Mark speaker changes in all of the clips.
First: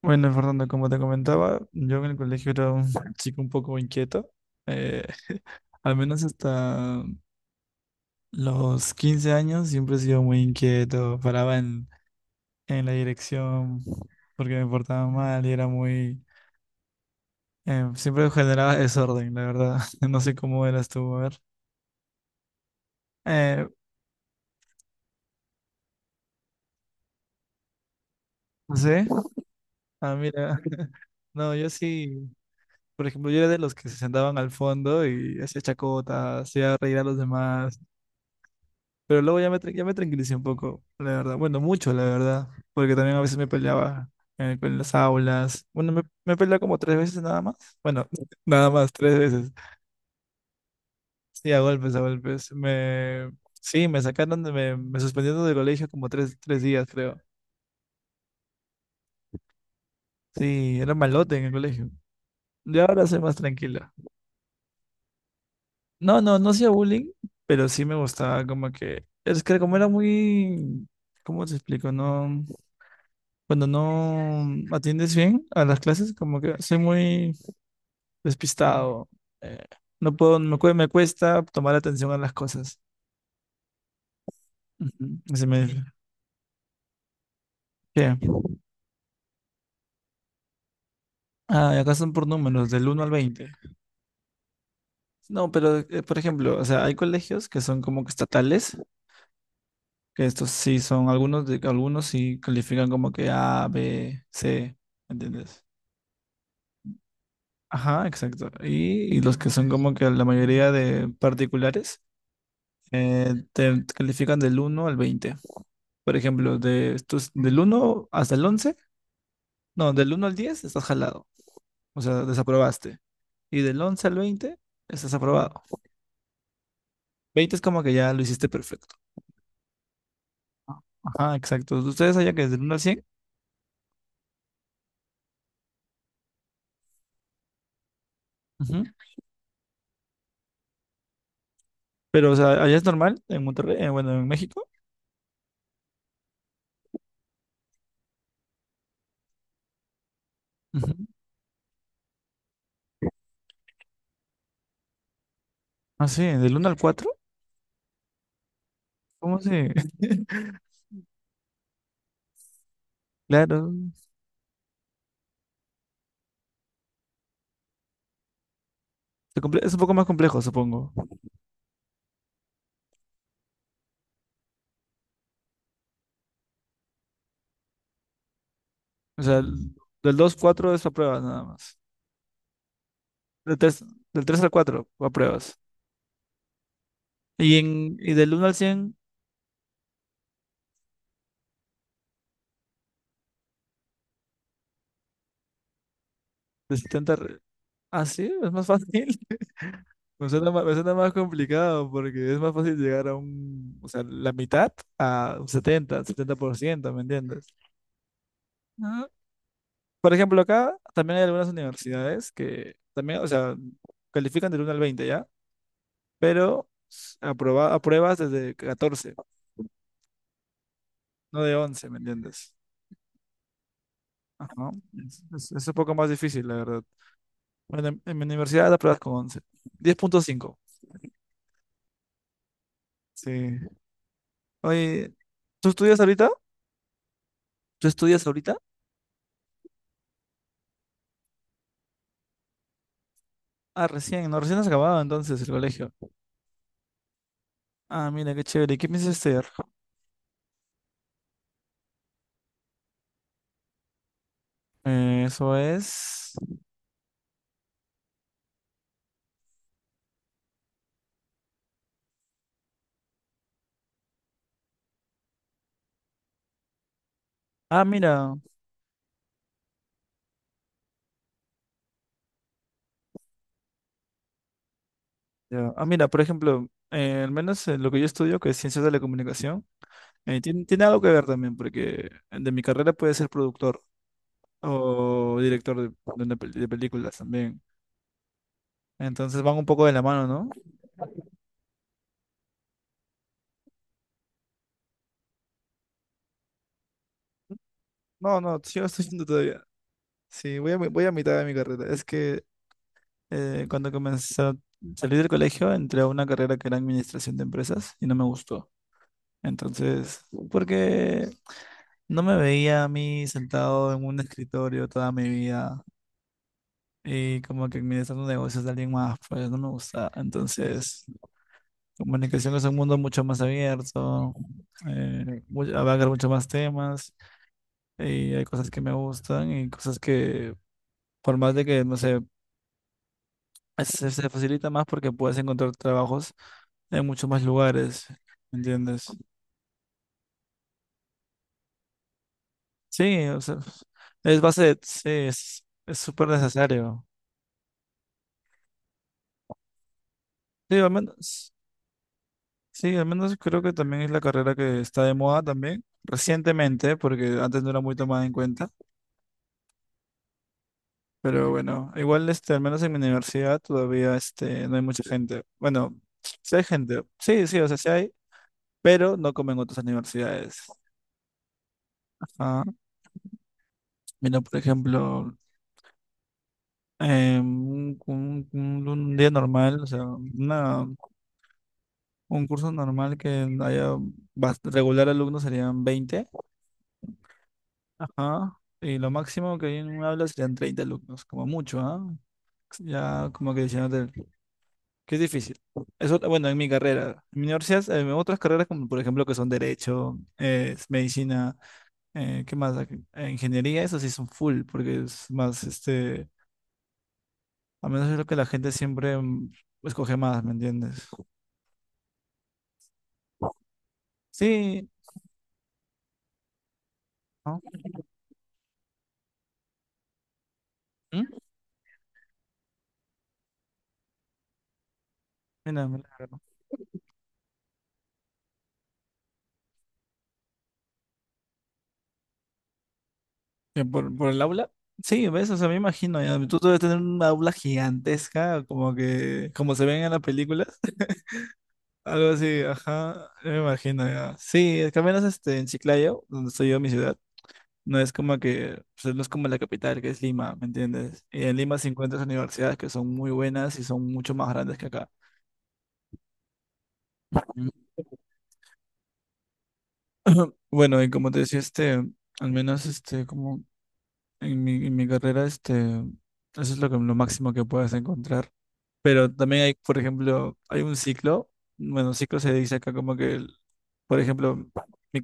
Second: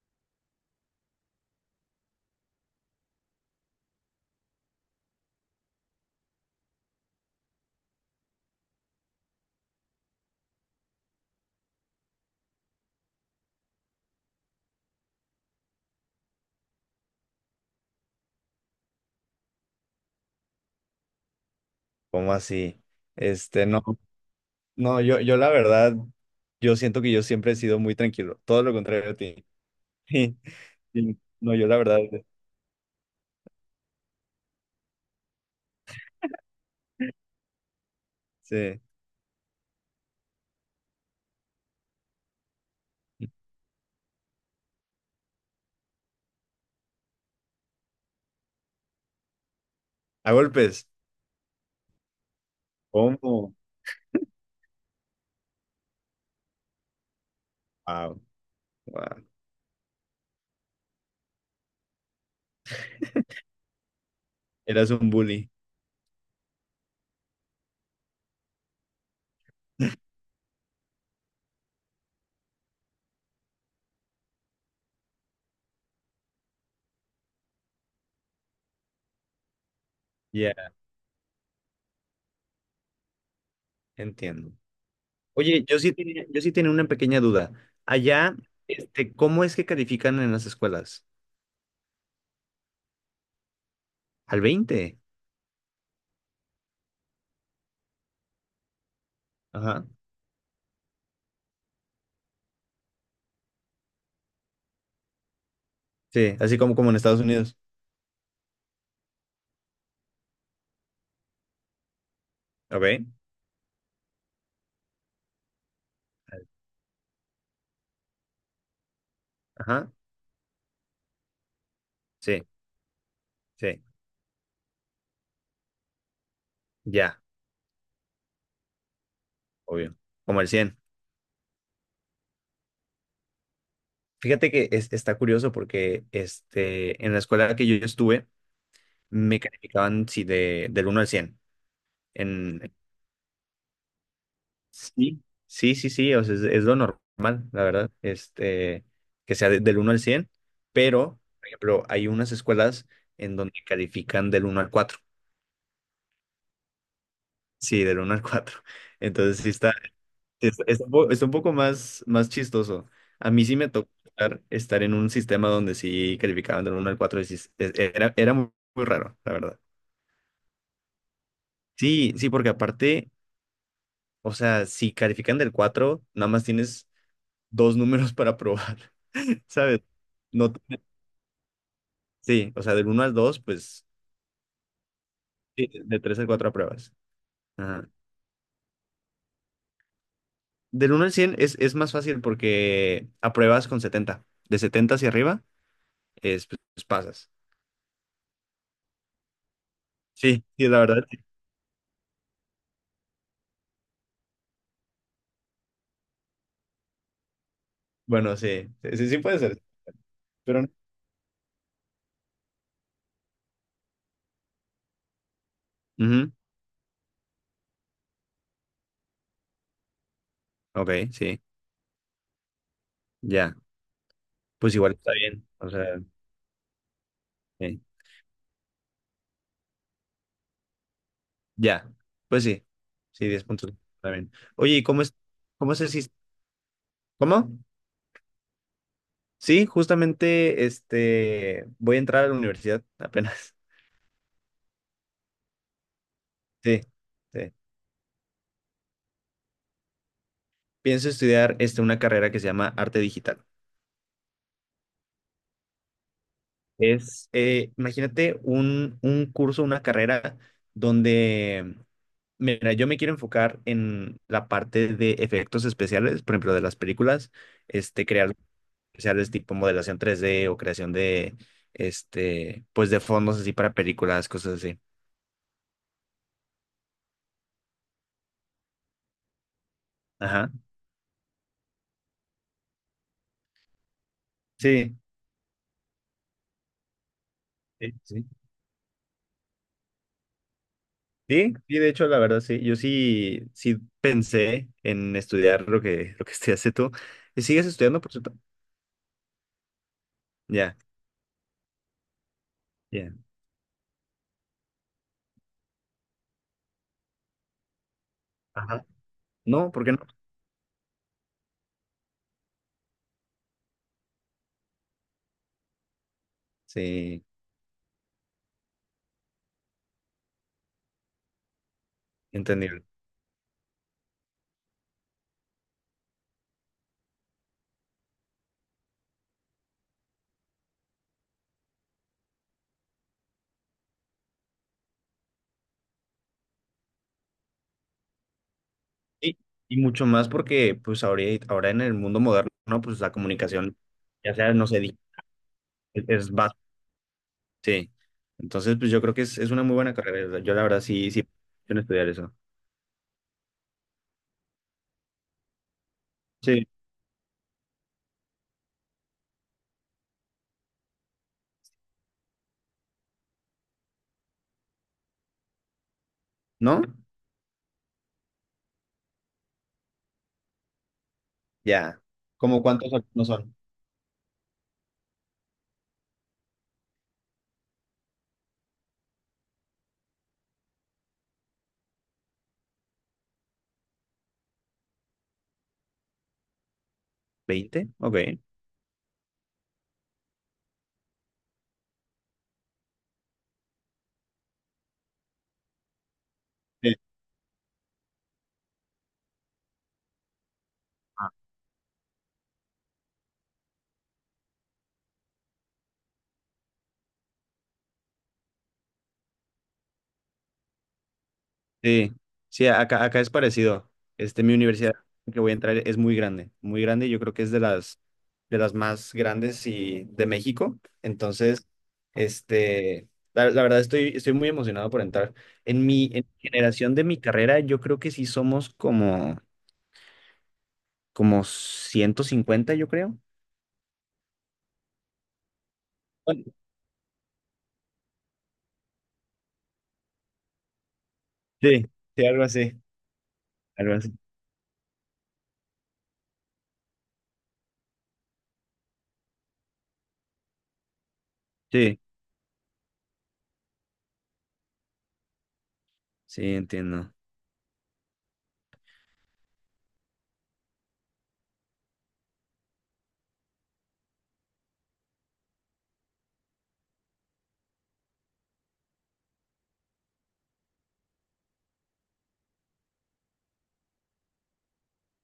Speaker 1: Bueno, Fernando, como te comentaba, yo en el colegio era un chico un poco inquieto. Eh, Al menos hasta los 15 años siempre he sido muy inquieto. Paraba en, la dirección porque me portaba mal y era muy, siempre generaba desorden, la verdad. No sé cómo eras tú, a ver.
Speaker 2: ¿Cómo así? Este,
Speaker 1: Eh,
Speaker 2: no, no, yo la verdad, yo siento que yo siempre he sido muy tranquilo, todo lo
Speaker 1: no sé.
Speaker 2: contrario a ti.
Speaker 1: Ah,
Speaker 2: Sí,
Speaker 1: mira.
Speaker 2: sí. No,
Speaker 1: No,
Speaker 2: yo
Speaker 1: yo
Speaker 2: la verdad,
Speaker 1: sí. Por ejemplo, yo era de los que se sentaban al fondo y hacía chacota, hacía reír a los demás.
Speaker 2: sí.
Speaker 1: Pero luego ya me tranquilicé un poco, la verdad. Bueno, mucho, la verdad. Porque también a veces me peleaba en, las aulas. Bueno, me peleaba como 3 veces nada más. Bueno, nada más, 3 veces.
Speaker 2: A golpes.
Speaker 1: Sí, a golpes, a golpes. Me,
Speaker 2: ¿Cómo?
Speaker 1: sí, me sacaron, de, me suspendieron del colegio como 3 días, creo.
Speaker 2: Wow, wow.
Speaker 1: Sí, era malote en el colegio. Y ahora soy más tranquila.
Speaker 2: Eras un bully.
Speaker 1: No, no, no hacía bullying, pero sí me gustaba como que. Es que como era muy. ¿Cómo te explico? No. Cuando no atiendes bien a las clases, como que soy muy despistado. eh, no puedo,
Speaker 2: Ya,
Speaker 1: me cuesta tomar atención a las cosas.
Speaker 2: entiendo.
Speaker 1: Ujú. Se
Speaker 2: Oye, yo
Speaker 1: me.
Speaker 2: sí tenía, yo sí tenía una pequeña duda.
Speaker 1: ¿Qué?
Speaker 2: Allá, este, ¿cómo es que califican en las escuelas?
Speaker 1: Ah, y acá son por números, del uno al veinte.
Speaker 2: Al 20.
Speaker 1: No, pero por ejemplo, o sea, hay colegios que son como que estatales,
Speaker 2: Ajá.
Speaker 1: que estos sí son algunos, algunos sí califican como que A, B, C. ¿Entiendes?
Speaker 2: Sí, así como en Estados Unidos.
Speaker 1: Ajá, exacto. Y los que son como que la mayoría de particulares
Speaker 2: Ok.
Speaker 1: te califican del uno al veinte. Por ejemplo, de estos, del uno hasta el once,
Speaker 2: Ajá.
Speaker 1: no, del uno al 10 estás jalado, o sea,
Speaker 2: Sí,
Speaker 1: desaprobaste. Y del
Speaker 2: sí.
Speaker 1: 11 al 20 estás aprobado.
Speaker 2: Ya,
Speaker 1: Veinte es como que ya lo hiciste perfecto.
Speaker 2: obvio. Como el 100.
Speaker 1: Ajá, exacto. Ustedes allá que es del uno al cien.
Speaker 2: Fíjate que está curioso porque este, en la escuela que yo estuve
Speaker 1: Ujú.
Speaker 2: me calificaban sí, del uno al 100.
Speaker 1: Pero o
Speaker 2: En,
Speaker 1: sea, allá es normal, en Monterrey, bueno, en México.
Speaker 2: sí, sí, sí, sí, o sea, es lo normal, la verdad, este, que sea del uno al 100,
Speaker 1: Ujú.
Speaker 2: pero, por ejemplo, hay unas escuelas en donde califican del uno al cuatro.
Speaker 1: Ah, sí, del uno al cuatro.
Speaker 2: Sí, del uno al cuatro.
Speaker 1: ¿Cómo
Speaker 2: Entonces sí
Speaker 1: se?
Speaker 2: está, es un po- está un poco más chistoso. A mí sí me
Speaker 1: Claro,
Speaker 2: tocó estar en un sistema donde sí calificaban del uno al 4 y sí era muy muy raro, la verdad.
Speaker 1: es un poco más complejo, supongo.
Speaker 2: Sí, sí, porque aparte, o sea, si califican del 4, nada más tienes dos números para probar,
Speaker 1: O sea,
Speaker 2: ¿sabes?
Speaker 1: del 2 al
Speaker 2: No,
Speaker 1: 4 es apruebas nada más.
Speaker 2: sí, o sea, del uno al 2,
Speaker 1: Del 3
Speaker 2: pues
Speaker 1: Del 3 al 4, apruebas.
Speaker 2: sí, de 3 al 4 apruebas.
Speaker 1: Y,
Speaker 2: Ajá.
Speaker 1: en, y del uno al cien,
Speaker 2: Del 1 al 100 es más fácil porque apruebas con 70. De 70 hacia arriba, es,
Speaker 1: de
Speaker 2: pues,
Speaker 1: setenta.
Speaker 2: pasas.
Speaker 1: Ah, sí, es más fácil. Me
Speaker 2: Sí,
Speaker 1: suena más,
Speaker 2: sí,
Speaker 1: me
Speaker 2: la
Speaker 1: suena
Speaker 2: verdad.
Speaker 1: más
Speaker 2: Sí.
Speaker 1: complicado porque es más fácil llegar a un, o sea, la mitad a un setenta, 70%, ¿me entiendes?
Speaker 2: Bueno, sí, sí,
Speaker 1: Ah,
Speaker 2: sí sí puede ser,
Speaker 1: por ejemplo,
Speaker 2: pero no.
Speaker 1: acá también hay algunas universidades que también, o sea, califican del uno al veinte, ¿ya?
Speaker 2: Ujú.
Speaker 1: Pero apruebas desde 14,
Speaker 2: Ok, sí,
Speaker 1: no de 11, ¿me entiendes?
Speaker 2: ya.
Speaker 1: Ajá.
Speaker 2: Pues igual está
Speaker 1: Es,
Speaker 2: bien,
Speaker 1: es- es
Speaker 2: o
Speaker 1: un poco
Speaker 2: sea,
Speaker 1: más difícil, la verdad.
Speaker 2: sí.
Speaker 1: Bueno, en mi universidad apruebas con 11, 10,5.
Speaker 2: Ya, pues sí, sí,
Speaker 1: Sí.
Speaker 2: 10 puntos. Está bien. Oye, ¿y cómo
Speaker 1: Oye,
Speaker 2: es,
Speaker 1: ¿tú
Speaker 2: cómo es el
Speaker 1: estudias
Speaker 2: sis-?
Speaker 1: ahorita?
Speaker 2: ¿Cómo?
Speaker 1: ¿Tú estudias ahorita?
Speaker 2: Sí, justamente, este, voy a entrar a la universidad apenas.
Speaker 1: Ah, recién, no, recién has acabado entonces el colegio.
Speaker 2: Sí, sí.
Speaker 1: Ah, mira, qué chévere. ¿Y qué piensas hacer?
Speaker 2: Pienso estudiar, este, una carrera que se llama arte digital.
Speaker 1: Eso es.
Speaker 2: Imagínate un curso, una carrera donde, mira, yo me quiero enfocar en la parte de efectos especiales, por ejemplo, de las películas,
Speaker 1: Ah,
Speaker 2: este,
Speaker 1: mira.
Speaker 2: crear especiales tipo modelación 3D o creación este, pues de fondos así para películas, cosas así.
Speaker 1: Ya. Ah, mira, por ejemplo, al menos en lo que yo estudio, que es ciencias de la comunicación,
Speaker 2: Ajá.
Speaker 1: tiene algo que ver también, porque de mi carrera puede ser productor
Speaker 2: Sí,
Speaker 1: o director de películas también.
Speaker 2: sí, sí.
Speaker 1: Entonces van un poco de la mano, ¿no?
Speaker 2: Sí, sí, de hecho, la verdad, sí. Yo sí, sí pensé en estudiar lo que estudiaste tú. ¿Y sigues estudiando, por cierto?
Speaker 1: No, no, sí, lo estoy haciendo todavía. Sí,
Speaker 2: Ya,
Speaker 1: voy a mitad de mi carrera. Es que
Speaker 2: ya.
Speaker 1: Cuando comencé a salir del colegio, entré a una carrera que era administración de empresas y no me gustó.
Speaker 2: Ajá. No, ¿por qué no?
Speaker 1: Entonces, porque no me veía a mí sentado en un escritorio toda mi vida
Speaker 2: Sí,
Speaker 1: y como que administrando negocios de alguien más, pues no me gusta. Entonces, comunicación es un
Speaker 2: entendible.
Speaker 1: mundo mucho más abierto, abarca mucho más temas y hay cosas que me gustan y cosas que, por más de que, no sé, se facilita más porque puedes encontrar trabajos en muchos más lugares, ¿me entiendes?
Speaker 2: Y, y mucho más porque, pues, ahora en el mundo moderno, pues, la
Speaker 1: Sí, o sea,
Speaker 2: comunicación, ya
Speaker 1: es
Speaker 2: sea,
Speaker 1: base
Speaker 2: no
Speaker 1: de,
Speaker 2: sé,
Speaker 1: sí, es súper
Speaker 2: es básica.
Speaker 1: necesario.
Speaker 2: Sí. Entonces, pues yo creo que es una muy buena carrera. O sea, yo la
Speaker 1: Sí,
Speaker 2: verdad
Speaker 1: al
Speaker 2: sí, sí,
Speaker 1: menos,
Speaker 2: quiero estudiar eso.
Speaker 1: sí, al menos, creo que también es la carrera que está de moda también,
Speaker 2: Sí.
Speaker 1: recientemente, porque antes no era muy tomada en cuenta, pero bueno, igual este, al menos en mi universidad todavía este, no hay mucha gente. Bueno, sí hay
Speaker 2: ¿No?
Speaker 1: gente, sí, sí, o sea, sí hay, pero no como en otras universidades.
Speaker 2: Ya.
Speaker 1: Ah,
Speaker 2: ¿Cómo cuántos no son?
Speaker 1: mira, por ejemplo. Un día normal, o sea, un curso normal que haya regular alumnos serían veinte.
Speaker 2: Veinte. Ok.
Speaker 1: Ajá, y lo máximo que hay en un aula serían 30 alumnos, como mucho, ¿ah? Ya como que diciéndote que es difícil. Eso, bueno, en mi
Speaker 2: Sí.
Speaker 1: carrera, en mi universidad, en otras carreras como por ejemplo que son derecho, es medicina, ¿qué más? Ingeniería, eso sí son full, porque es más, este, a menos es lo que la gente siempre escoge más, ¿me entiendes?
Speaker 2: Sí. Sí, acá es parecido. Este, mi
Speaker 1: Sí,
Speaker 2: universidad que voy a entrar es muy grande, muy grande. Yo creo que es
Speaker 1: ¿no?
Speaker 2: de las más grandes y de México.
Speaker 1: ¿Mm?
Speaker 2: Entonces, este, la verdad estoy muy emocionado por entrar. En
Speaker 1: Mira, mira,
Speaker 2: mi, en
Speaker 1: claro.
Speaker 2: mi generación de mi carrera, yo creo que sí somos como 150 yo creo.
Speaker 1: Por el aula. Sí, ves, o sea, me imagino, ya.
Speaker 2: Bueno,
Speaker 1: Tú debes tener un aula gigantesca, como que, como se ven en las películas,
Speaker 2: sí, sí,
Speaker 1: algo
Speaker 2: algo
Speaker 1: así,
Speaker 2: así,
Speaker 1: ajá, yo me
Speaker 2: algo
Speaker 1: imagino,
Speaker 2: así.
Speaker 1: ya. Sí, es que al menos este, en Chiclayo, donde estoy yo, mi ciudad, no es como que, pues, no es como la capital, que es Lima, ¿me entiendes? Y en Lima se
Speaker 2: Sí,
Speaker 1: encuentras universidades que son muy buenas y son mucho más grandes que acá.
Speaker 2: sí, entiendo.
Speaker 1: Mm. Bueno, y como te decía, este, al menos, este, como en mi carrera, este, eso es lo que, lo máximo que puedes encontrar. Pero también hay, por ejemplo, hay un ciclo. Bueno, ciclo se dice acá como que, por ejemplo, mi,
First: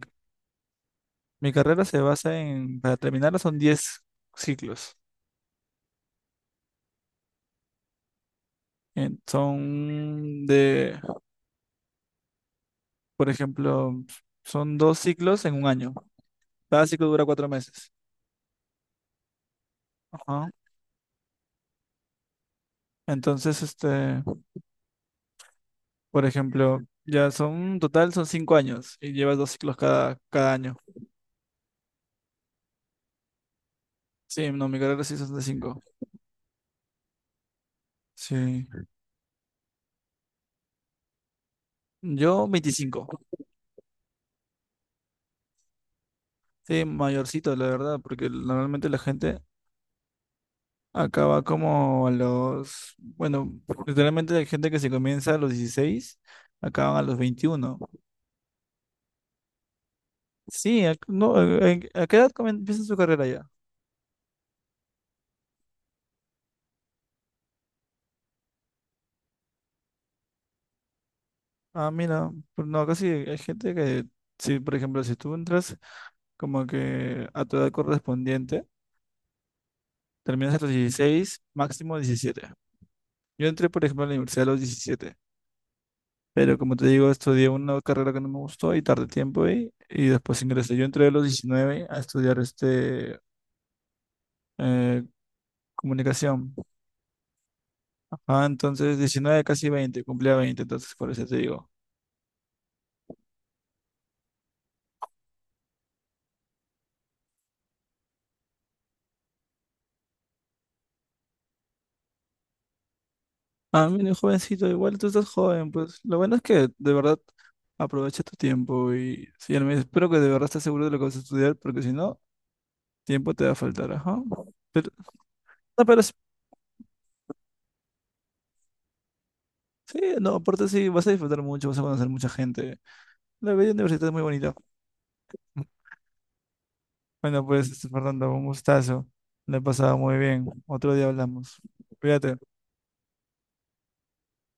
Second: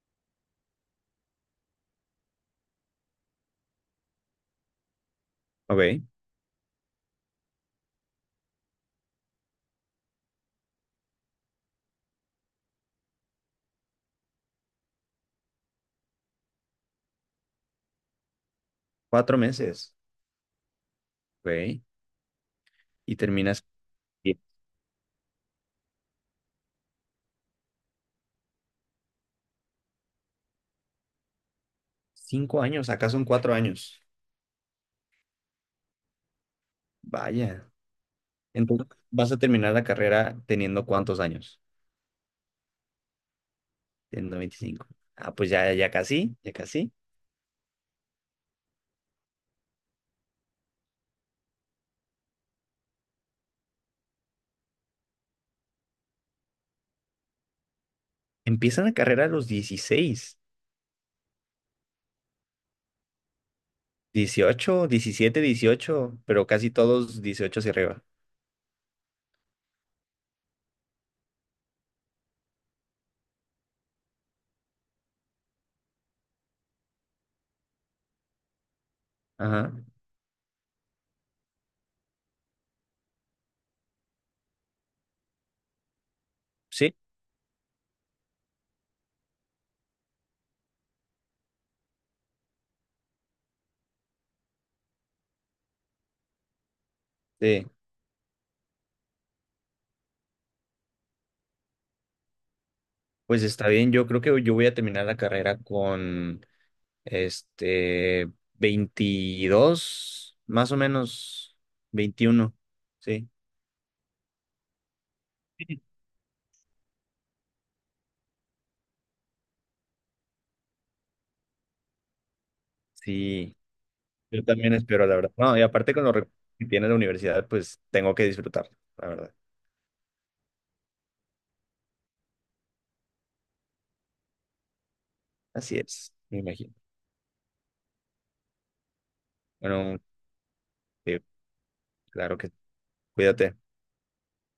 Speaker 1: mi carrera se basa en, para terminarla son 10 ciclos.
Speaker 2: Ok,
Speaker 1: Son de, por ejemplo, son dos ciclos en un año. Cada ciclo dura 4 meses.
Speaker 2: 4 meses.
Speaker 1: Ajá.
Speaker 2: Ok, y
Speaker 1: Entonces,
Speaker 2: terminas
Speaker 1: este,
Speaker 2: bien.
Speaker 1: por ejemplo, ya son, total son 5 años y llevas dos ciclos cada año.
Speaker 2: 5 años, acá son 4 años.
Speaker 1: Sí, no, mi carrera sí es 65.
Speaker 2: Vaya.
Speaker 1: Sí.
Speaker 2: Entonces, ¿vas a terminar la carrera teniendo cuántos años?
Speaker 1: Yo 25.
Speaker 2: Teniendo 25. Ah, pues ya, ya casi, ya
Speaker 1: Sí,
Speaker 2: casi.
Speaker 1: mayorcito, la verdad, porque normalmente la gente acaba como a los. Bueno, literalmente hay gente que se comienza a los 16, acaban a los 21.
Speaker 2: Empiezan la carrera a los 16.
Speaker 1: Sí, no, ¿a qué edad empieza su carrera ya?
Speaker 2: 18, 17, 18, pero casi todos 18 hacia arriba.
Speaker 1: Ah, mira, pero no, casi hay gente que, sí, por ejemplo, si tú entras como que a tu edad correspondiente,
Speaker 2: Ajá,
Speaker 1: terminas a los 16, máximo 17. Yo entré, por ejemplo, a la universidad a los 17. Pero como te
Speaker 2: sí,
Speaker 1: digo, estudié una carrera que no me gustó y tardé tiempo ahí. Y después ingresé. Yo entré a los 19 a estudiar este, eh, comunicación.
Speaker 2: sí.
Speaker 1: Ajá, entonces 19, casi veinte, cumplía veinte. Entonces, por eso te digo.
Speaker 2: Pues está bien, yo creo que yo voy a terminar la carrera con, este, 22 más o menos, 21. Sí,
Speaker 1: Ah, mira, jovencito, igual tú estás joven, pues lo bueno es que de verdad aprovecha tu tiempo y sí, al menos espero que de verdad estés seguro de lo que vas a estudiar, porque si no, tiempo te va a
Speaker 2: sí,
Speaker 1: faltar, ajá.
Speaker 2: yo también
Speaker 1: Pero,
Speaker 2: espero, la verdad. No, y
Speaker 1: no,
Speaker 2: aparte
Speaker 1: pero
Speaker 2: con
Speaker 1: sí,
Speaker 2: los que tiene la universidad, pues tengo que disfrutar, la verdad.
Speaker 1: sí, no, aparte sí, vas a disfrutar mucho, vas a conocer mucha gente. La vida universitaria es muy bonita.
Speaker 2: Así es, me imagino.
Speaker 1: Bueno, pues, Fernando, un gustazo. Le he pasado
Speaker 2: Bueno,
Speaker 1: muy bien. Otro día
Speaker 2: sí,
Speaker 1: hablamos. Cuídate.
Speaker 2: claro que cuídate.